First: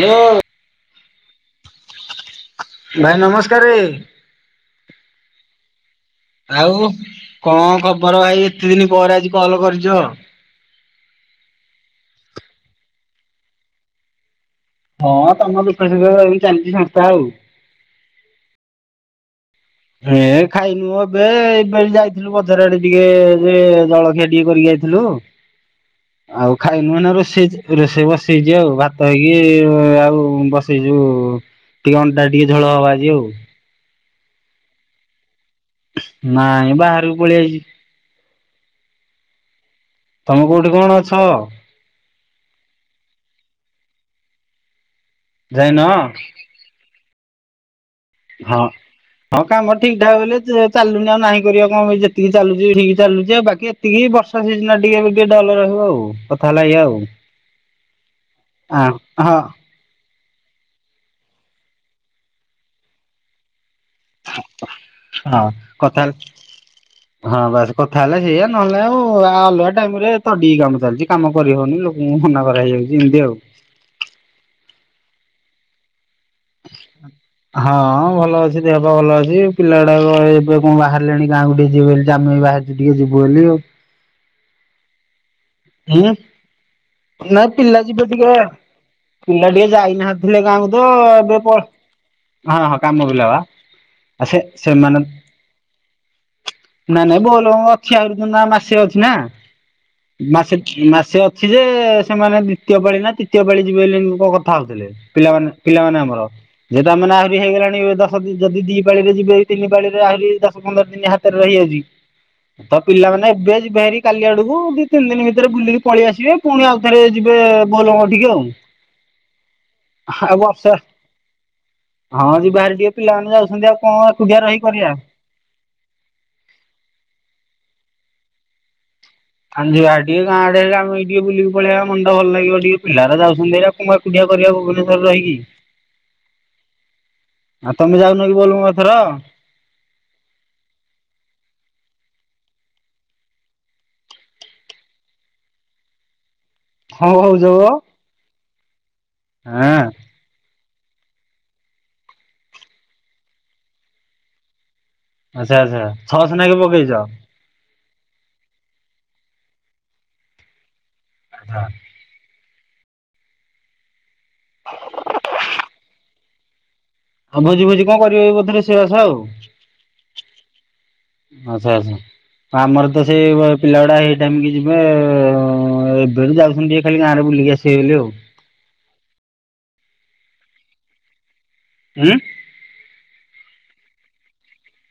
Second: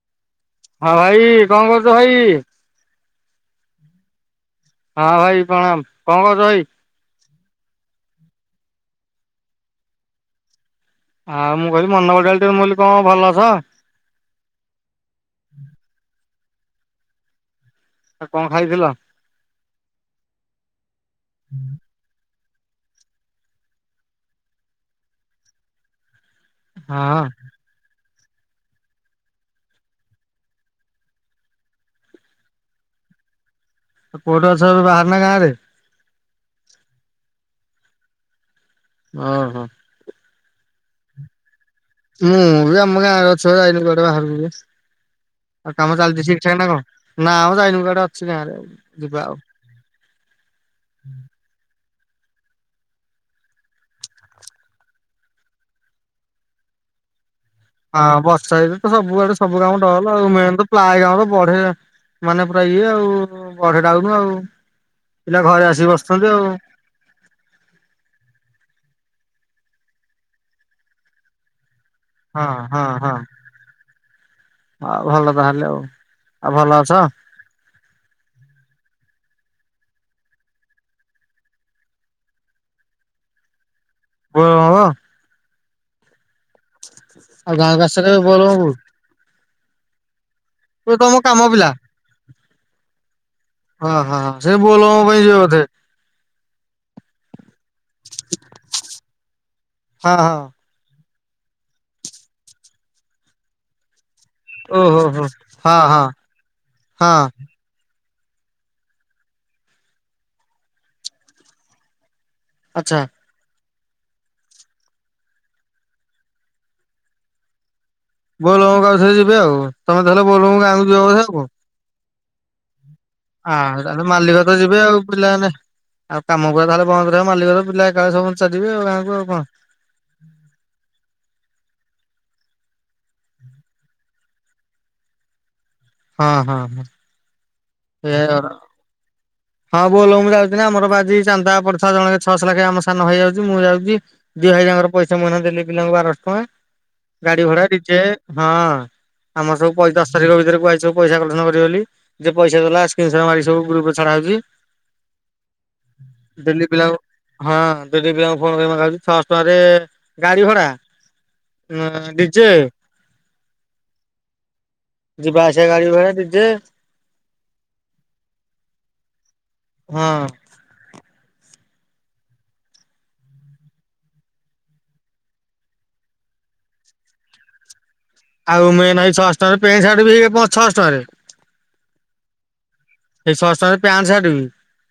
ହା ଲୋ। ହଁ ଭାଇ କଁ କରୁଛ ଭାଇ। ଭାଇ ନମସ୍କାରେ। ହଁ ଭାଇ ପ୍ରଣାମ। କଣ କରୁଛ ଭାଇ? ଆଉ କଣ ଖବର ଭାଇ? ଏତେ ଦିନି ପରେ ଆଜି କଲ କରିଚ। ଆଉ ମୁଁ କହିଲି ମନଗଡାଲି ଟିକେ ବୋଲି କଣ କହିଲି ଭଲତ? ହଁ ତମ ଦୁଖ ସୁଖ ଚାଲିଛି ସଂସ୍ଥା ଆଉ। ଆ କଣ ଖାଇଥିଲ? ହେ ଖାଇନୁ ଏବେ ଏବେ ଯାଇଥିଲୁ ବଜାର ଆଡେ ଟିକେ ଜଳଖିଆ ଟିକେ କରିକି ଯାଇଥିଲୁ। ଆଉ ଖାଇ ନୁହ ନା ହଁ ରୋଷେଇ ରୋଷେଇ ବସେଇଛି ଆଉ ଭାତ ହେଇକି ଆଉ ବସେଇଛୁଉ ଟିକେ ଅଣ୍ଟା ରେ ଟିକେ ଝୋଳ ହବ ଆଜି ଆଉ। କୋଉଠି ଅଛ ଏବେ ବାହାର ନା ଗାଁରେ? ନାଇଁ ବାହାରକୁ ପଳେଇ ଆାଇଚି। ହଁ ହଁ। ତମ କୋଉଠି କଣ ଅଛ? ମୁଁ ବି ଆମ ଗାଁରେ ଅଛି ଯାଇନି କୁଆଡେ ବାହାରକୁ ଆଉ ଯାଇନ? କାମ ଚାଲିଛି ସେ [unintelligible] ନା ମ ଯାଇନି କୁଆଡେ ଅଛି ଗାଁରେ ହଁ ଯିବା ଆଉ। ହଁ କାମ ଠିକ୍ ଠାକ ହେଲେ ଚାଲୁ ନି ଆଉ ନାହିଁ। କରିବା କଣ ଯେତିକି ଚାଲୁଛି ଠିକ ଚାଲୁଛି ଆଉ ବାକି ଏତିକି ବର୍ଷା ସିଜନ ଟିକେ ଟିକେ ଡଲ ରହିବ ଆଉ। କଥା ହେଲା ଏୟା ଆଉ। ହଁ ବର୍ଷା ଏଇରେ ତ ହଁ ସବୁଆଡେ ସବୁ କାମ ଟଲ ମେନ୍ ତ ପ୍ଲାଏ କାମ ତ ବଢେ ମାନେ ପୁରା ଇଏ ଆଉ। ବଢେ ଡ଼ାଉନୁ ଆଉ ପିଲା ହଁ ଘରେ ଆସିକି କଥା ବସୁଛନ୍ତି ଆଉ। ହଁ ବାସ କଥା ହେଲା ସେଇଆ ନହେଲେ ଆଉ ଅଲଗା ଟାଇମ ରେ ତଡିି କାମ ଚାଲିଛି କାମ କରି ହଉନି ଲୋ ହନା ହଁ କରା ହଁ ହେଇଯାଉଛି ହଁ ଏମିତି ଆଉ। ଆଉ ଭଲ ତାହେଲେ ଆଉ ଆଉ ଭଲ ଅଛ। ହଁ ଭଲ ଅଛି ଦେହ ପା ଭଲ ଅଛି ପିଲା ଗୁଡ଼ାକ ଏବେ କଣ ବାହାରିଲେଣି ଗାଁକୁ ଟିକେ ଯିବେ ବୋଲି ଆମେ ବି ବାହାରି ଟିକେ ଯିବୁ ବୋଲି ଆଉ। ବ ଅ। ହୁଁ ନା ଆଉ ଗାଁକୁ ପିଲା ଆସ ଯିବେ କେବେ ଟିକେ। ବୋଲବମ୍ ପିଲା ଟିକେ ଯାଇନାହାଥିଲେ ଗାଁ କୁ। ଓ ତମ କାମ ପିଲା। ହଁ କାମ ପିଲା ବା ହ ହ ହ ସେ ବୋଲ ବମ୍ ପାଇଁ ଯିବେ ବୋଧେ। ନାଇଁ ନାଇଁ ବୋଲ ବମ ଅଛି ଆହୁରି ମାସେ ଅଛି ନା। ହଁ ହଁ ମାସେ ମାସେ ଅଛି ଯେ ସେମାନେ ଦ୍ଵିତୀୟ ପାଳି ନା ତୃତୀୟ ପାଳି ଯିବେ ବୋଲି ଏମିତି କଣ କ ଥା ହଉଥିଲେ ଓହୋ ହୋ ପିଲାମାନେ ହଁ ପିଲାମାନେ ହଁ ଆମର ଯେତ ମାନେ ହଁ ଆହୁରି ହେଇଗଲାଣି ତ ଯଦି ଦି ପାଳିରେ ଯିବେ ତିନି ପାଳି ରେ ଆହୁରି ଦଶ ପନ୍ଦର ଦିନ ହାତରେ ରହିଯାଉଛି। ତ ଆଚ୍ଛା ପିଲାମାନେ ଏବେ ଯିବେ ହେରି କାଲି ଆଡକୁ ଦି ତିନି ଦିନ ଭିତରେ ବୁଲିକି ପଳେଇ ଆସିବେ ପୁଣି ଆଉ ଥରେ ଯିବେ। ବୋଲ ବମ ଟିକେ। ଆଉ। ବୋଲବମକୁ ଆଉ ଥରେ ଯିବେ ଆଉ ତମେ ତାହାଲେ ଆଉ ବୋଲବମ ବର୍ଷା ଗାଁକୁ ଯିବ ବୋଧେ ଆଉ କଣ। ହଁ ଯିବା ହେରି ଟିକେ ପିଲାମାନେ ଯାଉଛନ୍ତି ଆଉ କଣ ଏକୁଟିଆ ରହି କରିବା। ପିଲା ମାନେ ଆଉ କାମ ଗୁରା ତାହଲେ ବନ୍ଦ ରହିବ ମାଲିକର ପିଲା ଏକାଳେ ସବୁ ଚାଲିବେ ଗାଁ କୁ ଆଉ କଣ। ଯିବା ହେରି ଟିକେ ଗାଁ ଆଡ଼େ ଟିକେ ବୁଲିକି ପଳେଇଆ ମନଟା ଭଲ ଲାଗିବ ଟିକେ ପିଲା ହେରା ଯାଉଛନ୍ତି ହେରି ପୁଡିଆ କରିବା ଭୁବନେଶ୍ୱରରେ ରହିକି। ହଁ ହଁ ହଁ। ଆଉ ତମେ ଯାଉନ କି ଏଇଆ କଥା ବୋଲବମ ଏଥର? ହଁ ବୋଲ ବମ୍ ଯାଉଛି ନା ଆମର ବା ଆଜି ଚାନ୍ଦା ପଡ଼ିଥିଲା ଜଣକେ ଛଅଶ ଲାଖେ ଆମ ସାନ ଭାଇ ଯାଉଛି ମୁଁ ଯାଉଚି। ଦୁଇ ଭାଇ ଯାକର ପଇସା ମୁଁ ଏଇନା ଦେଲି ପିଲାଙ୍କୁ ବାରଶ ଟଙ୍କା। କଣ କହୁଛ ଗାଡି ମ ଭଡା ହଁ ଡିଯେ ହଁ ଆମର ସବୁ ପଇସ ଶାରୀରିକ ଭିତରେ କୁହା ହେଇଚି ସବୁ ପଇସା କଲେକ୍ସନ କରିବ ବୋଲି ଯେ ପଇସା ଦେଲା ସ୍କ୍ରିନ୍ ଶଟ ମାରିକି ସବୁ ଗ୍ରୁପ୍ ରେ ଛଡା ହଉଛି। ଆଚ୍ଛା ଆଚ୍ଛା ଛଅସ ନାକେ ଡେଲି ପିଲାଙ୍କୁ ପକେଇଯ। ହଁ ଦିଦି ପିଲାଙ୍କୁ ଫୋନ କରି [unintelligible] ଛଅଶହ ଟଙ୍କାରେ ଗାଡି ଭଡା ନ ଡିଜେ। ଯିବା ଆସିବା ଗାଡି ଭଡା ଡିଜେ। ଆଉ ଭୋଜି ଫୋଜି କଣ କରିବ ବୋଧେ ରୋଷଇ ବାସ ଆଉ। ହଁ। ଆଚ୍ଛା ଆଚ୍ଛା ଆମର ତ ସେଇ ପିଲା ଗୁଡା ହେଇ ଟାଇମ କି ଯିବେ। ହଁ ଏବେଠୁ ଯାଉଛନ୍ତି ଟିକେ ଖାଲି ଗାଁରେ ବୁଲିକି ଆସିବେ ବୋଲି ଆଉ। ଆଉ ମେନ୍ ହେଇ ଛଅଶ ଟଙ୍କାରେ ପେଣ୍ଟ ସାର୍ଟ ବି ହେଇ ଛଅଶ ଟଙ୍କାରେ। ଉଁ ହେଇ ଛଅସ ଟଙ୍କାରେ ପ୍ୟାଣ୍ଟ ସାର୍ଟ ବି।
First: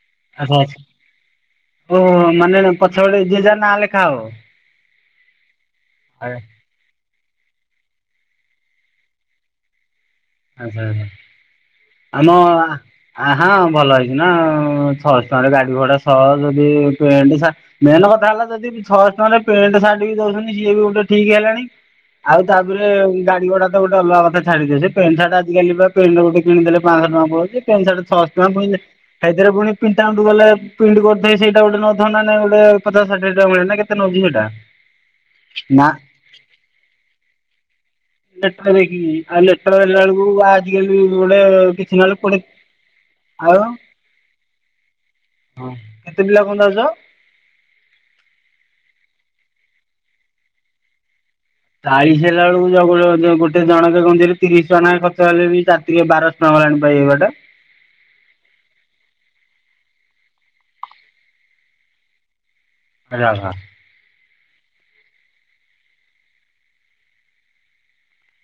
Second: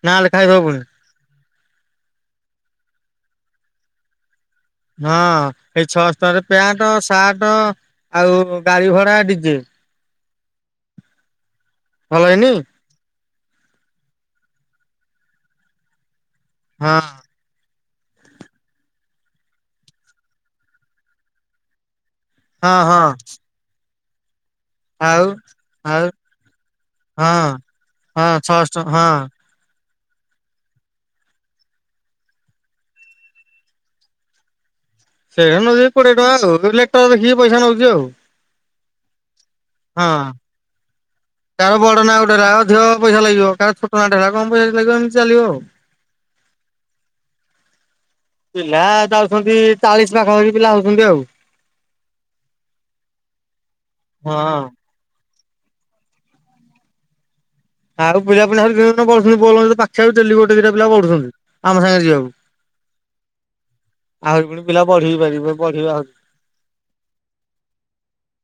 ନାଁ ଲେଖା ହେଇଥିବ ପୁଣି [unintelligible] ଓ ହ ମାନେ ପଛ ପଟେ ଯିଏ ଯାହା ନା ଲେଖା ହବ। ହଁ ଏଇ ଛଅଶ ଆଚ୍ଛା ଟଙ୍କାରେ ପିଆଣ୍ଟ ସାଆଟ ଆଉ ଗାଡି ଭଡା ଡିଜେ ଆଛା ଭଲ ଆମ ହେଇନି ଆ ଆ ହଁ ଭଲ ହେଇଛି ନା ଆଉ ଛଅସ ଟଙ୍କାରେ ଗାଡି ଭଡା ସହ ଯଦି ହଁ ପେଣ୍ଟ ସା ମେନ୍ କଥା ହେଲା ଯଦି ଛଅଶ ଟଙ୍କାରେ ପେଣ୍ଟ ସାର୍ଟ ବି ଦଉଛନ୍ତି ସିଏ ବି ଗୋଟେ ଠିକ ହେଲାଣି। ଆଉ ହଁ ତାପରେ ହଁ ଗାଡି ଗୋଡା ତ ଗୋଟେ ଅଲଗା କଥା ଛାଡିଦେ ସେ ପେଣ୍ଟ ଆଉ ସାର୍ଟ ଆଜି କାଲି ବା ଆଉ ପେଣ୍ଟେ ଗୋଟେ କିଣିଦେଲେ ପାଞ୍ଚଶ ଟଙ୍କା ହଁ ପଡୁଚି ପେଣ୍ଟ ସାର୍ଟ ଛଅଶ ଟଙ୍କା ପୁଣି ହେଇଦିରେ ପୁଣି। ପ୍ରିଣ୍ଟ ଆଉଟ ଗଲେ ପ୍ରିଣ୍ଟ କରି ଦେଇ ସେଇଟା ଗୋଟେ ନଥାନ୍ତା ନା ଗୋଟେ ପଚାଶ ଷାଠିଏ [unintelligible] ନା କେତେ ନଉଛି ସେଇଟା? ସେଇଆ ନା ନଦେଇ କୋଡିଏ ଟଙ୍କା ଆଉ ଦୁଇ [unintelligible] ଦେଖିକି ପଇସା ନଉଛି ଆଉ। ଯାତ୍ରା ଦେଖିଯିବି ଆଇଲେ। [unintelligible] ହଁ ବେଳକୁ ଆଜିକାଲି ଗୋଟେ ତାର କିଛି ନହେଲେ ପଡେ ଆଉ। [unintelligible] କଣ ପଇସା ଲାଗିବ ଏମତି ଚାଲିବ ଆଉ। କେତେ ପିଲା [unintelligible] ଯାଉଜ। ପିଲା ଯାଉଛନ୍ତି ଚାଳିଶ ପାଖାପାଖି ପିଲା ହଉଛନ୍ତି ଆଉ। ଚାଳିଶ ହେଲା ବୁଳୁକୁ [unintelligible] ଗୋଟେ ଜଣଙ୍କ ଗଞ୍ଜିରେ ତିରିଶ ହଁ ଟଙ୍କା ନାଖେ ଖ [unintelligible] ବାରଶ ଟଙ୍କା ହେଲାଣି ପା ଏଇ ବାଟେ। ଆଉ ପିଲା ଫିଲା [unintelligible] ବୋଲବମ୍ବ ପାଖେଇଲା ଡେଲି ଗୋଟେ ଦିଟା ପିଲା ବଢୁଚନ୍ତି। ଆମ ସାଙ୍ଗରେ ଯିବାକୁ। [unintelligible] ଆହୁରି ପୁଣି ପିଲା ବଢ଼ିବି ପାରିବେ ବଢିବେ ଆହୁରି।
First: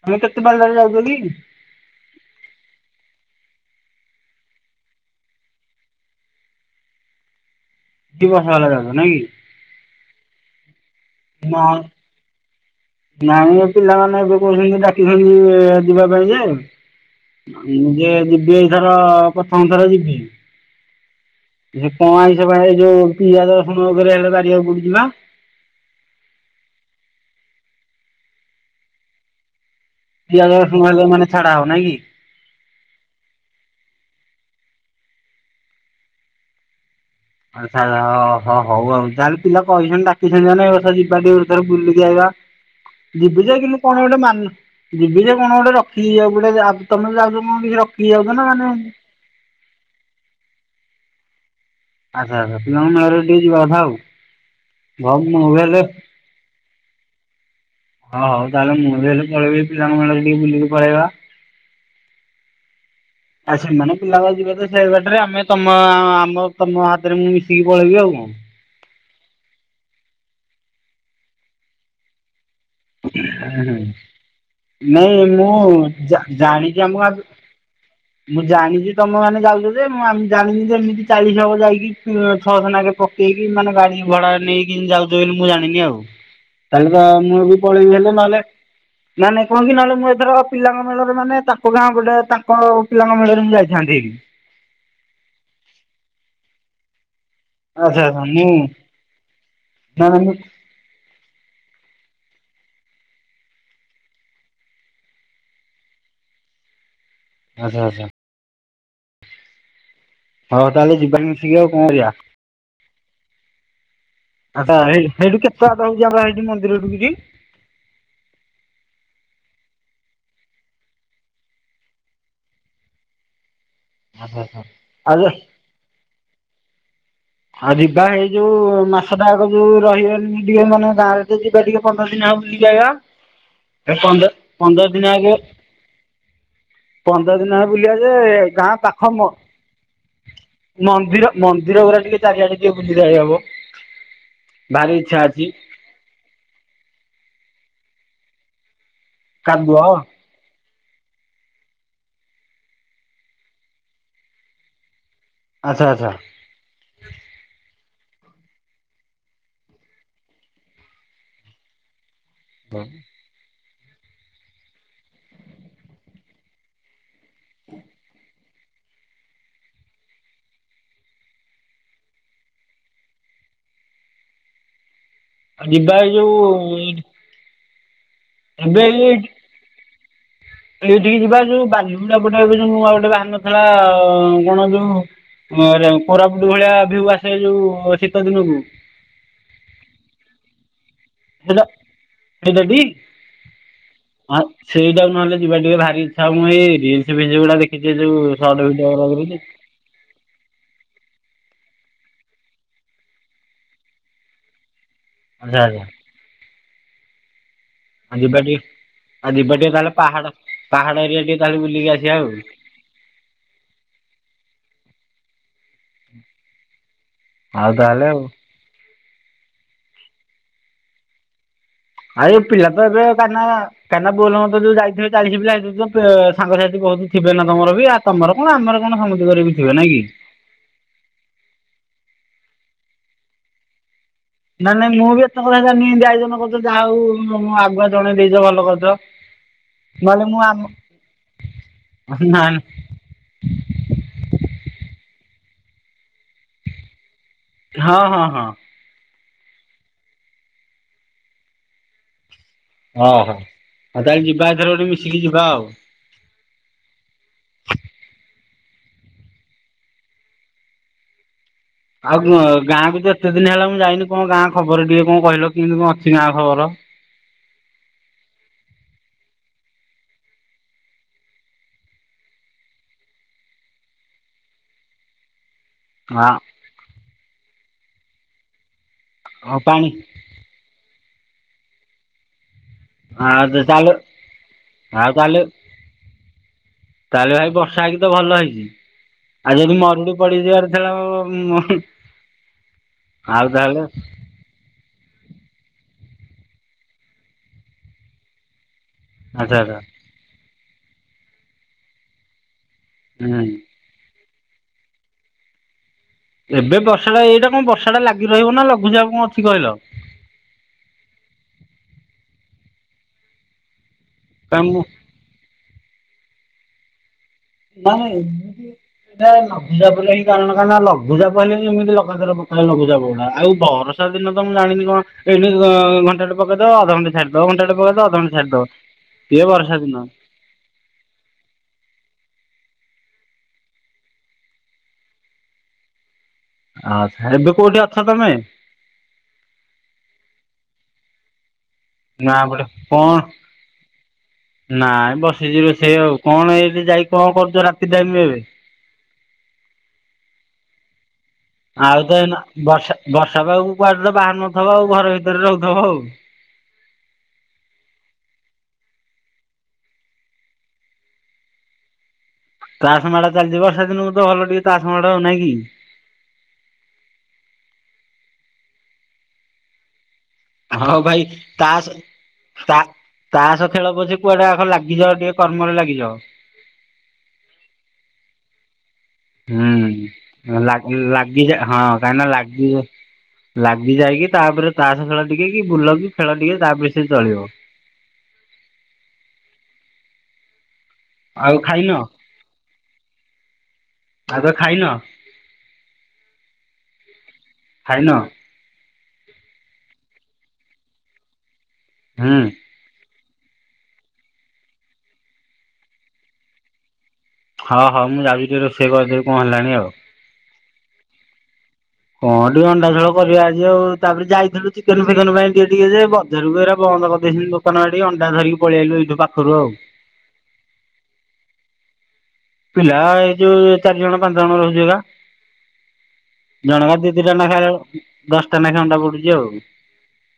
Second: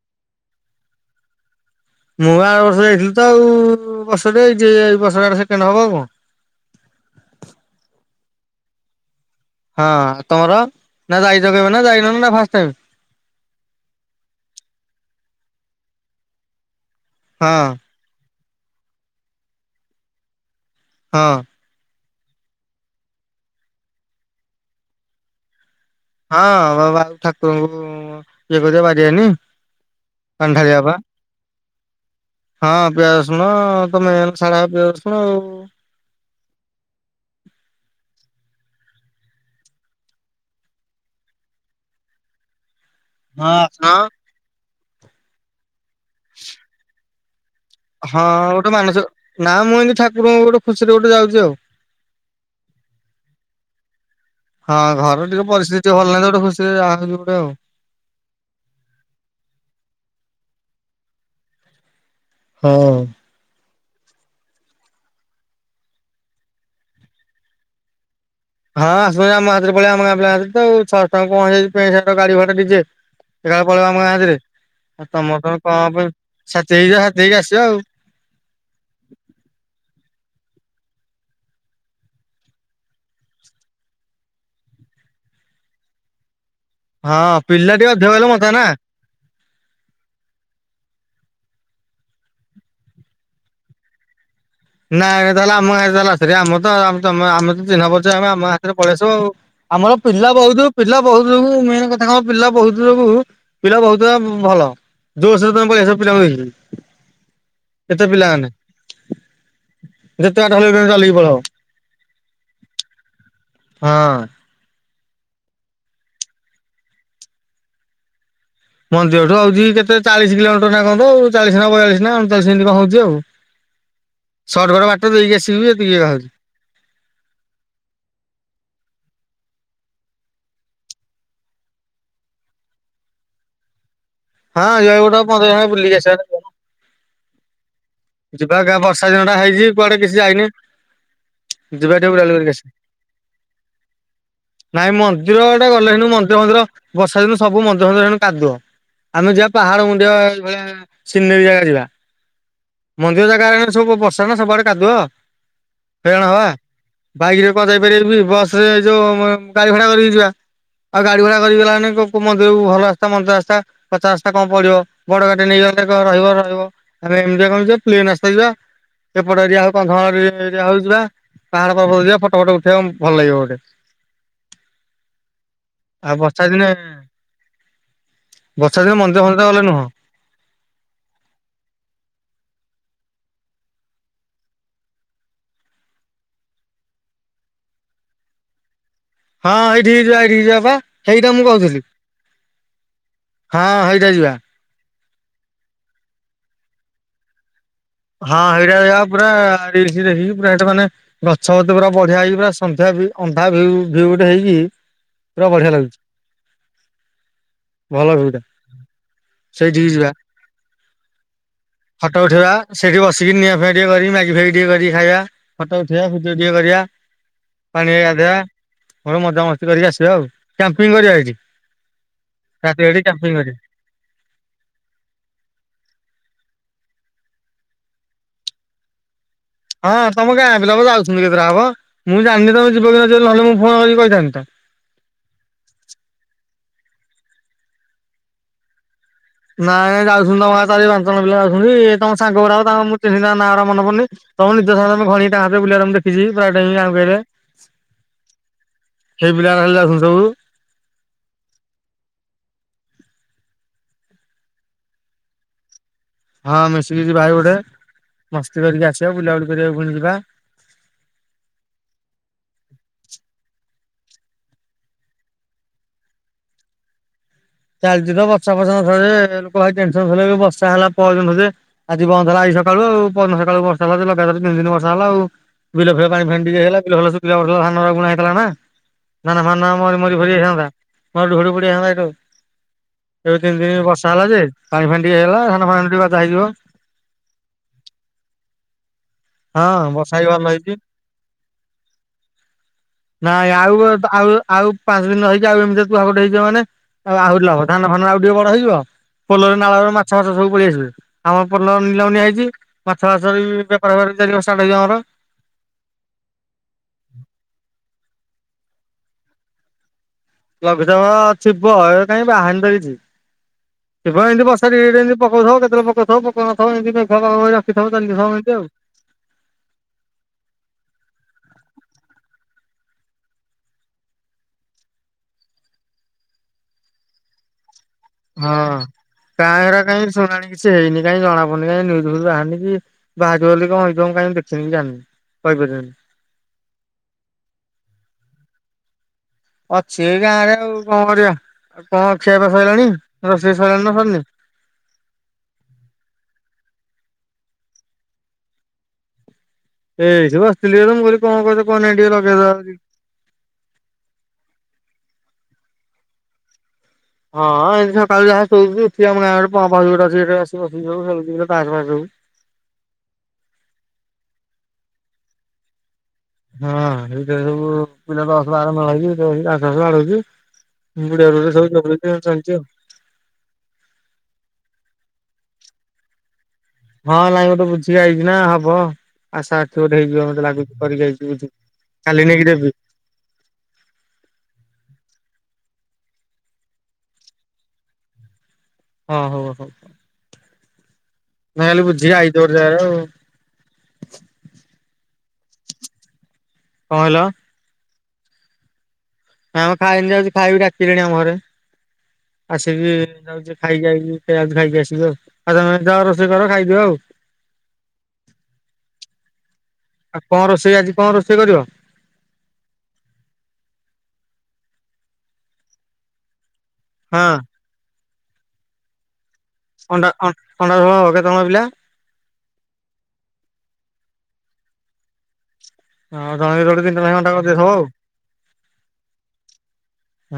ତମେ କେତେ ପାଳି ଯାକେ ଯାଉଚ କି? ମୁଁ ବା ଆର ବର୍ଷ ଯାଇଥିଲି ତ ଆଉ ବର୍ଷଟେ ଯେ ଏଇ ବର୍ଷ ଡା ଏଡା ସେକେଣ୍ଡ ହବ ଆଉ କଣ। ଦି ବର୍ଷ ହେଲା ଯାଉଚ ନା କି। ହଁ ତମର ନା ଯାଇଚ କେବେ ନା ଯାଇନ ଫାଷ୍ଟ ଟାଇମ। ନାଇଁ ପିଲାମାନେ ଏବେ କହୁଛନ୍ତି ଡାକିଛନ୍ତି ଯିବା ପାଇଁ ଯେ। ହଁ ମୁଁ ଯେ ଯିବି ଏଇଥର ପ୍ରଥମ ଥର ଯିବି। ହଁ। ସେ କଣ ଏଇ ସେ ଯୋଉ ପିଆଜ ରସୁଣରେ ହେଲେ ବାରିବାକୁ ପଡୁଛି ବା। ହଁ ବାବାଉ ଠାକୁରଙ୍କୁ ଇଏ କରିଆ ବାରିବାନି। ପିଆଜ ଆ ରସୁଣ ହେଲେ ମାନେ ନି ଛଡା ହବ ନାଇ କି? ହଁ ପିଆଜ ରଶୁଣ ତ ମେନ ଚଢା ପିଆଜ ରଶୁଣ ଆଉ ଆଚ୍ଛା ହୋ ହଉ ହଉ ଯାହାେଲେ ପିଲା କହିଛନ୍ତି ଡାିଛନ୍ତି ଏଥର ଯିବା ଥର ବୁଲି ଆଇବା। ଯିବିଯେ କିନ୍ତୁ ହଁ କଣ ଗୋଟେ ମାନ ଯିବିଜା କଣ ଗୋଟେ ରଖି ଆଉ ଗୋଟେ ତମେ ବି ଯାଉଛ କଣ କିଛି ରଖି ଯାଉଛ ନା ମାନେ ଏମିତି ନାଁ ମୁଁ ଏନ୍ତି ଠାକୁରଙ୍କୁ ଗୋଟେ ଖୁସିରେ ଗୋଟେ ଯାଉଛି ଆଉ ଆଚ୍ଛା ଆଚ୍ଛା ପିଲଣ ମରେ ଟିକ ଯିବା କଥା ଆଉ ଘରୁ ମୁଁ ବି ହେଲେ ଖୁସି। ଆହୁଛି ଗୋଟେ ଆଉ ହଉ ହଉ ତାହେଲେ ମୁଁ ବି ହେଲେ ପଳେଇବି ପିଲାଙ୍କ ମଣ୍ଡରେ ଟିକେ ବୁଲିକି ପଳେଇବା ହଁ। ଆଉ ସେମାନେ ପିଲାବେ ଯିବେ ତ ସେ ବାଟରେ ଆମେ ତମ ଆମ ତମ ହାତରେ ମୁଁ ମିଶିକି ପଳେଇବି ଆଉ କଣ? ହଁ ଶୁଇବା ଆମ ହାତରେ ପଳଆ ଆମ ପିଲାଙ୍କ ହରେ ଛଅଶ ଟଙ୍କା ପହଞ୍ଚେଇ ପେଣ୍ଟ ସାର୍ଟ ଗାଡି ଭଡା ଡିଜେ ଏକାବେଳେ ପଳେଇ ଆମ ସାଥିରେ। ନାଇଁ ମୁଁ ଜାଣିକି ହେଇକି ଆମ ଯାଅ ସାଥି ଗାଁ ହେଇକି ଆସିବ ଆଉ। ମୁଁ ଜାଣିଛି ତମ ମାନେ ଯାଉଛ ଯେ ମୁଁ ଆମ ଜାଣିିନି ଯେ ଏମିତି ଚାଳିଶ ହବ ଯାଇକି ଛଅଶହ ଟଙ୍କେ ହ ବମ ସେଇଠି ମାନେ ଗାଡି ଭଡା ନେଇକି ଯାଉଛ ବୋଲି ମୁଁ ଜାଣିନି ଆଉ? ତାହେଲେ ତ ହଁ ମୁଁ ବି ପିଲା ଟିକେ ଅଧିକ କହିଲେ ମଜା ନା। ନା ନାଇଁ କୁହ କି ନହେଲେ ମୁଁ ଏଥର ପିଲାଙ୍କ ମେଳରେ ମାନେ ତାଙ୍କ ଗାଁ ଗୋଟେ ତାଙ୍କ ପିଲାଙ୍କ ମେଳରେ ମୁଁ ଯାଇଥାନ୍ତି। ନାଁ ଏମିତି ହେଲା ମୁଁ ଏମିତି ହେଲା ଶେ ଆମର ତ ତମେ ଆମେ ତ। ଚିହ୍ନା ଆଚ୍ଛା ପରିଚୟ ଆଚ୍ଛା ଆମେ ମୁଁ ଆମ ହାତରେ ପଳେଇ ଆସିବ ଆମର ନା ନା ପିଲା ମୁଁ ବହୁତ ପିଲା ବହୁତୁ ଯୋଗୁଁ ମେନ୍ କଥା କଣ ପିଲା ବହୁତ ଯୋଗୁଁ ପିଲା ବହୁତ ଜଗା ଭଲ। ଜୋସରେ ତମ ପଲେଇଆସ ପିଲାଙ୍କୁ ନେଇକି କେତେ ପିଲାମାନେ? ଯେତେ ବାଟ ହଁ ହେଲେ ତମେ ତାହେଲେ ଚାଲିକି ଯିବା ପଳେଇବ ମିଶିକି ଆଉ କଣ କରିବା? ହଁ। ଆଚ୍ଛା ହେଇ ହେଇଠୁ କେତେ ବାଟ ହଉଛି ଆମ ହେଇଠି ମନ୍ଦିରକୁ ଯିବି? ମନ୍ଦିରଠୁ ହଉଛି କେତେ ଚାଳିଶ କିଲୋମିଟର ନା କଣ ତ ଆଉ ଚାଳିଶ ନା ବୟାଳିଶି ନା ଅଣଚାଳିଶି ଏମିତି କଣ ହଉଛି ଆଉ? ଆଚ୍ଛା ଆଚ୍ଛା। ସଟକଟ ବାଟ ଆଉ ଦେଇକି ଆସିଲୁ ଯେ ଏତିିକିହଉଛି। ହଁ ଯିବା ଏଇ ଯୋଉ ମାସଟା ଆଗ ଯୋଉ ରହିଗନି ଟିକେ ମାନେ ଗାଁରେ ତ ଯିବା ଟିକେ। ପନ୍ଦର ଦିନ ହବ ବୁଲି ଆଇଲା ଏ ପନ୍ଦର ହଁ ପନ୍ଦର ଏ ଜାଗାକୁ ଏ ବର୍ଷ ଆଗେ ପନ୍ଦର ଦିନ ହେଲାଣି ବୁଲିକି ଆଶିସାରିଲାଣି। ପନ୍ଦର ଦିନ ହେଲା ବୁଲିବା ଯେ ଯିବା ଗାଁ ବର୍ଷା ପାଖ ମ ଦିନଟା ହେଇଛି କୁଆଡେ କିଛି ମନ୍ଦିର ମନ୍ଦିରଗୁଡା [unintelligible] ଟିକେ ଚାରିଆଡେ ଟିକେ ବୁଲିକି ଆଇ ହବ। ଭାରି ଇଚ୍ଛା ଅଛି ଶ୍ରୀମନ୍ଦିର ବର୍ଷା ଦିନ ସବୁ ମନ୍ଦିର ଫନ୍ଦିର କାଦୁଅ ଆମେ ଯିବା ପାହାଡ କାଦୁଅ ମୁଡିଆ ଏଇଭଳିଆ ସିନେରୀ ଜାଗା ଯିବା। ମନ୍ଦିର ଜାଗା ହେରିକା ସବୁ ବର୍ଷା ନା ସବୁଆଡେ କାଦୁଅ ଆଚ୍ଛା ଆଚ୍ଛା। ହଇରାଣ ହବା। ବାଇକରେ କଣ ଯାଇପାରିବି ବସ୍ ରେ ଯୋଉ ମୁଁ ଗାଡି ଭଡା କରିକି ଯିବା। ଆଉ ଗାଡି ଭଡା କରିଗଲାନି କୁ ମନ୍ଦିରକୁ ଭଲ ରାସ୍ତା ମନ୍ଦ ରାସ୍ତା। ପଚା ରାସ୍ତା କଣ ପଡିବ ବଡ ଗାଡି ନେଇଗଲେ କଣ ରହିବ ରହିବ ଆମେ ଏମିତିଆ କଣ ଯିବା ପ୍ଲେନ୍ ରାସ୍ତାରେ ଯିବା। ଏପଟ ଏରିଆ ହଉ କନ୍ଧମାଳ ଏରିଆ ଏରି ହଉଛି ପା ପାହାଡ ପର୍ବତକୁ ଯିବା ଫଟୋ ଫଟୋ ଉଠେଇିବା ଭଲ ଲାଗିବ ଗୋଟେ ଯିବା ଏ ଆଉ ଯୋଉ ବର୍ଷା ଦିନେ ଏଇଠି ବର୍ଷା ଦିନ ଏଇ ମନ୍ଦିର ଫନ୍ଦିର ଗଲେ ନୁହଁ। ଏଇଠିକି ଯିବା ଯୋଉ ବାଲିବୁଲା ପଣ୍ଡା ଗୋଟେ ଏବେ ଯୋଉ ନୂଆ ଗୋଟେ ବାହାରି ନଥିଲା କଣ ଯୋଉ ହଁ ରେ କୋରାପୁଟ ଭଳିଆ ଭ୍ୟୁ ଆସେ ଯୋଉ ଶୀତ ଦିନକୁ। ହଁ ଏଇଠି ଯିବା ଏଇଠିକି ଯିବା ପା। ହେଇଟା ମୁଁ ସେଇଟା କହୁଥିଲି ସେଇଟା ଟି? ହଁ ହେଇଟାରେ ଯିବା। ହଁ ସେଇଟାକୁ ନହେଲେ ଯିବା ଟିକେ ଭାରି ଇଚ୍ଛା ହୁଏ ମୁଁ ରିଲ୍ସ ଫିଲ୍ସ ଗୁଡା ଦେଖିଛି ଯୋଉ ସଟ୍ ଭିଡିଓ ରା ଗୁରା ଦେଖିଚି। ରିଲସ୍ ଦେଖିକି ପୁରା ହେଟା ମାନେ ଗଛ ପତ୍ର ପୁରା ବଢିଆ ହେଇଛି ପୁରା ସନ୍ଧ୍ୟା ଭି ଅନ୍ଧା ଭିୟୁ ଭିୟୁଟେ ହେଇକି ପୁରା ଆଚ୍ଛା ବଢିଆ ଆଚ୍ଛା ଲାଗୁଛି। ଭଲ ଆ ଭିଉ ଟା। ଯିବାଟିକେ ଆ ଯିବାଟିକେ ସେଇଠିକି ତାହେଲେ ଯିବା ପାହାଡ ପାହାଡ ଏରିଆ ଟିକେ ତାହେଲେ ବୁଲିକି ଆସିବା ଫଟୋ ଆଉ। ଉଠେଇବା ସେଇଠି ବସିକି ନିଆ ଫିଆଁ ଟିକେ କରିକି ମ୍ୟାଗି ଫ୍ୟାଗି ଟିକେ କରିକି ଖାଇବା ଫଟୋ ଉଠେଇବା ଭିଡିଓ ଟିକେ କରିବା। ଆଉ ତାହେଲେ ଆଉ। ହଉ ମଜାମସ୍ତି କରିକି ଆସିବା ଆଉ କ୍ୟାମ୍ପିଙ୍ଗ କରିବା ଏଇଠି। ଆଈ ଯୋଉ ରାତି ପିଲାତ ଏଠି ଏବେ କ୍ୟାମ୍ପିଂ କରିବା। କାରନାମା। କାହିଁନା ବୋଲବମ୍ ତ ଯୋଉ ଯାଇଥିବେ ଚାଳିଶି ପିଲା ସେଥିରୁ ଯେଉଁ ପେ ସାଙ୍ଗସାଥି ବହୁତ ଥିବେ ନା ତମର ବି ଆଉ। ତମର କଣ ଆମର କଣ ସମିତିଙ୍କରବି। ହଁ ତମ ଗାଁ ପିଲା ବା ଯାଉଛନ୍ତି କେତେଟା ହବ ମୁଁ ଜାଣିନି ତ ତମେ ଯିବ କି ନ ଯିବ ନହେଲେ ମୁଁ ଫୋନ କରିକି କହିଥାନ୍ତି ତ। ନାଇ ନାଇ ମୁଁ ବି ଏତେ କଥା ଜାଣିନିି ଏନ୍ତ୍ ଆୟୋଜନ କରିଛନ୍ତି ଯାହା ହଉ ଉ ମୁଁ ଆଗୁଆ ଜଣେଇ ଦେଇଛ ଭଲ କରିଛ। ନାଇଁ ନହେଲେ ଯାଉଛନ୍ତି ମୁଁ ତମ ଆମ ଗାଁ ଚାରି ପାଞ୍ଚ ଜଣ ପିଲା ଯାଉଛନ୍ତି ତମ ନା ସାଙ୍ଗ ଗୁଡ଼ାକ ତାଙ୍କ ମୁଁ ସେ ସିନା ନାଁ ରା ମନେ ପଡୁନି ତମ ନିଜସାଙ୍ଗରେ ମୋ ଭାଉଣୀ ତା ହାତଧରି ବୁଲିବାର ମୁଁ ଦେଖିଛି ପ୍ରାୟ ଟାଇମ୍ ଗାଁ। [unintelligible] ହଁ ହଁ ହଁ। ହେଇ ପିଲା ରହିଲା ଯାଉଛନ୍ତି ସବୁ। ଓହୋ ତାହେଲେ ଯିବା ଏଥର ଗୋଟେ ମିଶିକି ଯିବା ଆଉ। ହଁ ମିଶିକି ଯିବାହାରୀ ଗୋଟେ ମସ୍ତି କରିକି ଆସିବା ବୁଲାବୁଲି କରିବାକୁ ପୁଣି ଯିବା। ଆଉ କଣ ଗାଁକୁ ତ ଏତେ ଦିନ ହେଲା ମୁଁ ଯାଇନି କଣ ଗାଁ ଖବର ଟିକେ କଣ କହିଲ କେମିତି କଣ ଅଛି ନା ଖବର? ଚାଲିଛି ତ ବର୍ଷା ବର୍ଷକ ଥରେ ଲୋକ ଭାରି ଟେନସନ ହୋଉଥିରଲେ ରୁ ଏବେ ବର୍ଷା ହେଲା ପହରଦିନଠୁ ଯେ ଆଜି ବନ୍ଦ ହେଲା ଆଜି ସକାଳୁ ଆଉ ପହଦିନ ସକାଳୁ ବର୍ଷା ହେଲା ଲଗାତର ତିନି ଦିନ ବର୍ଷା ହେଲା ଆଉ। ବିଲ ଫିଲ ପାଣି ହଁ ଫାଣୀ ଟିକେ ହେଲା ବିଲ ଫିଲ ଶୁଖିଲ ପଡିଥିଲା ଧାନରା ବୁଣା ହେଇଥିଲା ନା। ଧାନ ଆଉ ଫାନ ପାଣି ମରି ମରି ଫରି ଯାଇଥାନ୍ତା ମରୁଡ଼ି ଫରୁଡ଼ି ପଡ଼ିଯାଇଥାନ୍ତା ହେଠୁ। ଏବେ ତିନ ଆଉ ଦିନ ତାହେଲେ ବର୍ଷା ହେଲା ଯେ ପାଣି ଫାଣି ଆଉ ଟିକେ ତାହେଲେ ହେଲା ଧାନ ଫାନ ଟିକେ ଗଜା ହେଇଯିବ। ତାହେଲେ ଭାଇ ବର୍ଷା ହେଇକି ତ ଭଲ ହେଇଛି। ଆଉ ଯଦି ହଁ ମରୁଡି ବର୍ଷା ବି ଭଲ ପଡିଯିବାର ହେଇଛି। ଥିଲା ନାଇଁ ଆଉ ତ ଆଉ ଆଉ ପାଞ୍ଚ ଦିନ ରହିକି ଆଉ ଏମିତି [unintelligible] ହେଇଯିବ ମାନେ ଆହୁରି ଲାଭ ଧାନ ଫାନ ଆଉ ଟିକେ ବଡ ହେଇଯିବ। ଆଚ୍ଛା ପୋଲରେ ଆଚ୍ଛା ନାଳରେ ମାଛ ଫାଛ ସବୁ ପଳେଇ ଆସିବେ। ଆମର ପୋଲ ନିଲାମରେ ନିଆ ହେଇଛି ମାଛ ଫାଛ ବି ହୁଁ ବେପ ପାର ଫେପାର ଚାଲିବ ଷ୍ଟାର୍ଟ ହେଇଯିବ ଆମର। ଏବେ ବର୍ଷା ଟା ଏଇଟା କଣ ବର୍ଷା ଟା ଲାଗି ରହିବ ନା ଲଘୁଚାପ କଣ ଅଛି କହିଲ। ଲଘୁଚାପ ଥିବ ଏବେ କାଇଁ ବାହାରିନି ତ କିଛି ଥିବ ଏମତି କାରଣ ବର୍ଷା ମୁଁ ଟିକେ ଟିକେ ଏମିତି ପକଉଥିବ କେତେବେଳେ ପକଉଥିବ ପକଉନଥିବ ଏମତି ମେଘୁଆ ପାଗକରି ରଖିଥିବ ଚାଲିଥିବ ଏମତି ଆଉ। ଏ ଲଘୁଚାପ ଲାଗି କାରଣ କଣ ନା ଲଘୁଚାପ ହେଲେ ହିଁ ଏମିତି ଲଗାତାର ପକାଇଲେ ଲଘୁଚାପ ଗୁଡା ଆଉ ବରଷ ର୍ଷାଦିନ ତ ମୁଁ ଜାଣିନି କଣ ଏଇନେ ଅ ଘଣ୍ଟାଟେ ପକେଇଦବ ଅଧ ଘଣ୍ଟା ଛାଡିଦବ ଘଣ୍ଟେଟା ପକେଇଦବ ଅଧ ଘଣ୍ଟେ ହଁ। ଛାଡିଦବ ଏ କାଁ ହେରା ବର୍ଷା କାଇଁ ଦିନ ଶୁଣାଣି କିଛି ହେଇନି କାଇଁ ଜଣାପଡୁନି କାଇଁ ନ୍ୟୁଜ ଫ୍ୟୁଜ ବାହାରିନି କି ବାହାରିବ ବୋଲି କଣ ହେଇଥିବ ମୁଁ କାଇଁ ଦେଖିନି କି ଜାଣିନି। କହିପାରିବିନି। ଆଚ୍ଛା, ଏବେ କୋଉଠି ଅଛ ତୋମେ? ଅଛି ଏଇ ଗାଁରେ, ଆଉ କଣ କରିବା? ଆଉ କଣ ଗାଁ ଖିଆପିଆ ପଟେ ସଇଲାଣି? କଣ ରୋଷେଇ ସଇଲାଣି ନା ସରନି? ନାଇଁ ବସିଚି ରୋଷେଇ ଆଉ, କଣ ଏଇଠି ଯାଇ କଣ କରୁଚ ରାତି ଟାଇମ୍ ଏବେ? ଏଇଠି ବସିଥିଲି ତ ମୁଁ କହିଲି କଣ କରୁଚ କଣ ନାହିଁ ଆଉ ଟିକେ ତ ଏଇନା ଲଗେଇଦବା ହଉଚି। ବର୍ଷା ବର୍ଷା ପାଗକୁ କୁଆଡେ ତ ବାହାରୁ ନଥିବ ଆଉ ଘରେ ଭିତରେ ରହୁଥୁବ। ହଁ ଏମିତି ସକାଳୁ ଯାହା ଶୋଉଚୁ, ଉଠି ଆମ ଗାଁ ରେ ପମ୍ପ ହାଉସ୍ ଗୋଟେ ଅଛି ସେଇଠି ଆସି ବସିକି ଯାଉ, ଖେଳୁଚି [unintelligible] ତାସ ଫାସ ସବୁ। ତାସ୍ ମାଡ ଚାଲିଚି, ବର୍ଷା ଦିନକୁ ତ ଭଲ ଟିକେ ତାସ୍ ମାଡ ନାଇଁ କି? ହଁ ହେଇଟା ସବୁ ପିଲା ଦଶ ବାର ମେଳ ହେଇକି ସେଠି ବସିକି ତାସ୍ ଫାସ୍ ହଉ ବାଡଉଚୁ। ଭାଇ ବୁଢାଲୋକ ସବୁ ଜମିକି ଆଉ ଚାଲଚି ଆଉ। ତାସ୍ ଖେଳ ପଛେ କୁଆଡେ ଆଘ ଲାଗିଯାଅ ଟିକେ କର୍ମରେ ଲାଗିଯାଅ। ହଁ ନାଇଁ ମୁଁ ତ ବୁଝିକି ଆଇଚି ନା ହବ। ଆଶା ଅଛି ହୁଁ, ଗୋଟେ ହେଇଯିବ ମତେ ଲାଗୁଛି ଲାଗ କରିକି ଆଇଛି ବୁଝିକି। ଲାଗିଯା ହଁ କାହିଁକି କାଲି ନା ନେଇକି ଦେବି ଲାଗିଯ ଲାଗି ଯାଇକି ତାପରେ ତାସ୍ ଖେଳ ଟିକେ କି, ବୁଲ କି ଖେଳ ଟିକେ ତାପରେ ସେ ଚଳିବ। ହଁ ହଉ ହଉ। ଆଉ ନହେଲେ ଖାଇନ ବୁଝି ଆଇଚ ବୋଧେ ଯାର ଆଉ। ଆଗ ଖାଇନ? କଣ ହେଲା। ଖାଇନ? ହଁ ମୁଁ ଖାଇମି ଯାଉଚି, ଖାଇବି ଡାକିଲେଣି ଆମ ଘରେ। ହୁଁ। ଆସିବି ଯାଉଛି ଖାଇକି ଆଇଲି ଫେର ଯାଉଚୁ ଖାଇକି ଆସିବି ଆଉ, ଆଉ ତୋମେ ଯାଅ ରୋଷେଇ କର ଖାଇଦିଅ ଆଉ। ହଁ, ହଁ ମୁଁ ଯାଉଚି ଟିକେ ରୋଷେଇ କରିଦେବି କଣ ହେଲାଣି ଆଉ। କଣ ରୋଷେଇ ଆଜି କଣ ରୋଷେଇ କରିବ ହଁ ଟିକେ ଅଣ୍ଡା ଝୋଳ କରିବା ଆଜି ଆଉ, ତାପରେ ଯାଇଥିଲୁ ଚିକେନ୍ ଫିକେନ ପାଇଁ ଟିକେ ଟିକେ ଯେ ବ [unintelligible] ଗୁରା ବନ୍ଦ ହଁ କରିଦେଇଛନ୍ତି ଦୋକାନ ଆଡେ ଅଣ୍ଡା ଧରିକି ପଳିଆଇଲୁ ଏଇଠୁ ପାଖରୁ ଆଉ। ଅଣ୍ଡା ଅଁ, ଅଣ୍ଡା ଝୋଳ ହବ କେତେଜଣ ପିଲା? ପିଲା ଏଇ ଯୋଉ ଚାରି ଜଣ ପାଞ୍ଚ ଜଣ ରହୁଚୁ ଏକା। ହଁ ଜଣକେ ଯୋଡ଼େ ଜଣକା ତିନିଟା ଦି ଲେଖା ଅଣ୍ଡା ଦିଟା କରିଦେଇଥିବ ନେଖାଋ ଆଉ ଦଶଟା ନେଖା ଅଣ୍ଡା ପଡୁଚି ଆଉ।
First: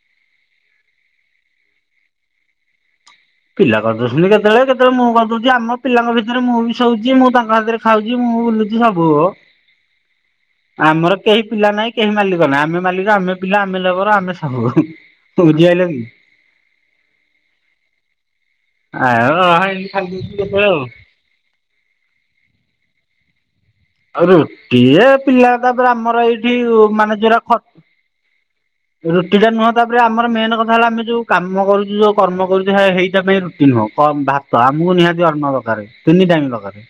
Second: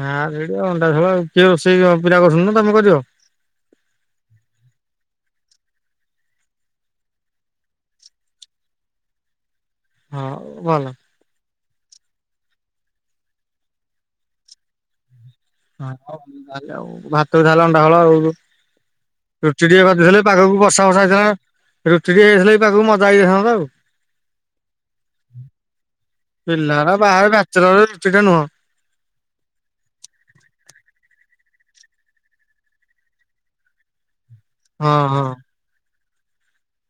ଆଁ, ସେଇଠି ଅଣ୍ଡା ଝୋଳ ଆଉ, କିଏ ରୋଷେଇ ଜ-ପିଲା କରୁଛନ୍ତି ନା ତୋମେ କରିବ? ପିଲା କରିଦଉଛନ୍ତି କେତେଳେ, କେତେଳେ ମୁଁ କରିଦଉଚି, ଆମ ପିଲାଙ୍କ ଭିତରେ ମୁଁ ବି ଶୋଉଚି, ମୁଁ ତାଙ୍କ ହାତରେ ଖାଉଚି ମୁଁ ବୁଲୁଚି ସବୁ ଓ। ହଁ ଭଲ। କେହି ପିଲା ନାଇଁ, କେହି ମାଲିକ ନା, ଆମେ ମାଲିକ, ଆମେ ପିଲା, ଆମେ ଲେବର୍, ଆମେ ସବୁୁ। ହଁ ହଉ ଡାଲି ଆଉ ଭାତ ବି ଖାଇଲା ଅଣ୍ଡା ଝୋଳ ଆଉ ରୁ ଆଉ ରୁଟି ଟିକେ ଏମିତି ଖାଲି କରଦେଇଥିଲେ ଏ ଦଉଛୁ ପାଗକୁ କେତେବେଳେ ଆଉ ବର୍ଷା ଫର୍ଷା ହେଇଥାନ୍ତା, ରୁଟି ଟିକେ ହେଇଥିଲେ ଏ ପାଗକୁ ମଜା ହେଇଯାଇଥାନ୍ତା ଆଉ। ଆଉ ରୁଟି ଏ ପିଲା ତାପରେ ଆମର ଏଇଠି ଉ, ପିଲାଗୁରା ମାନେ ବାହାରେ ଯେରା ଖ ବ୍ୟାଚଲର ରୁଟିଟେ ନୁହଁ ରୁଟି ଟା ନୁହଁ ତାପରେ ଆମର ମେନ୍ କଥା ହେଲା ଆମେ ଯୋଉ କାମ କରୁଚୁ, ଯୋଉ କର୍ମ କରୁଚୁ ସେ ହେଇଟା ପାଇଁ ରୁ ଟି ନୁହଁ କମ ଭାତ ହଁ ଆମକୁ ହଁ। ନିହାତି ଅର୍ଣ୍ଣ ଦରକାରେ, ତିନି ଟାଇମ୍ ଦରକାରେ।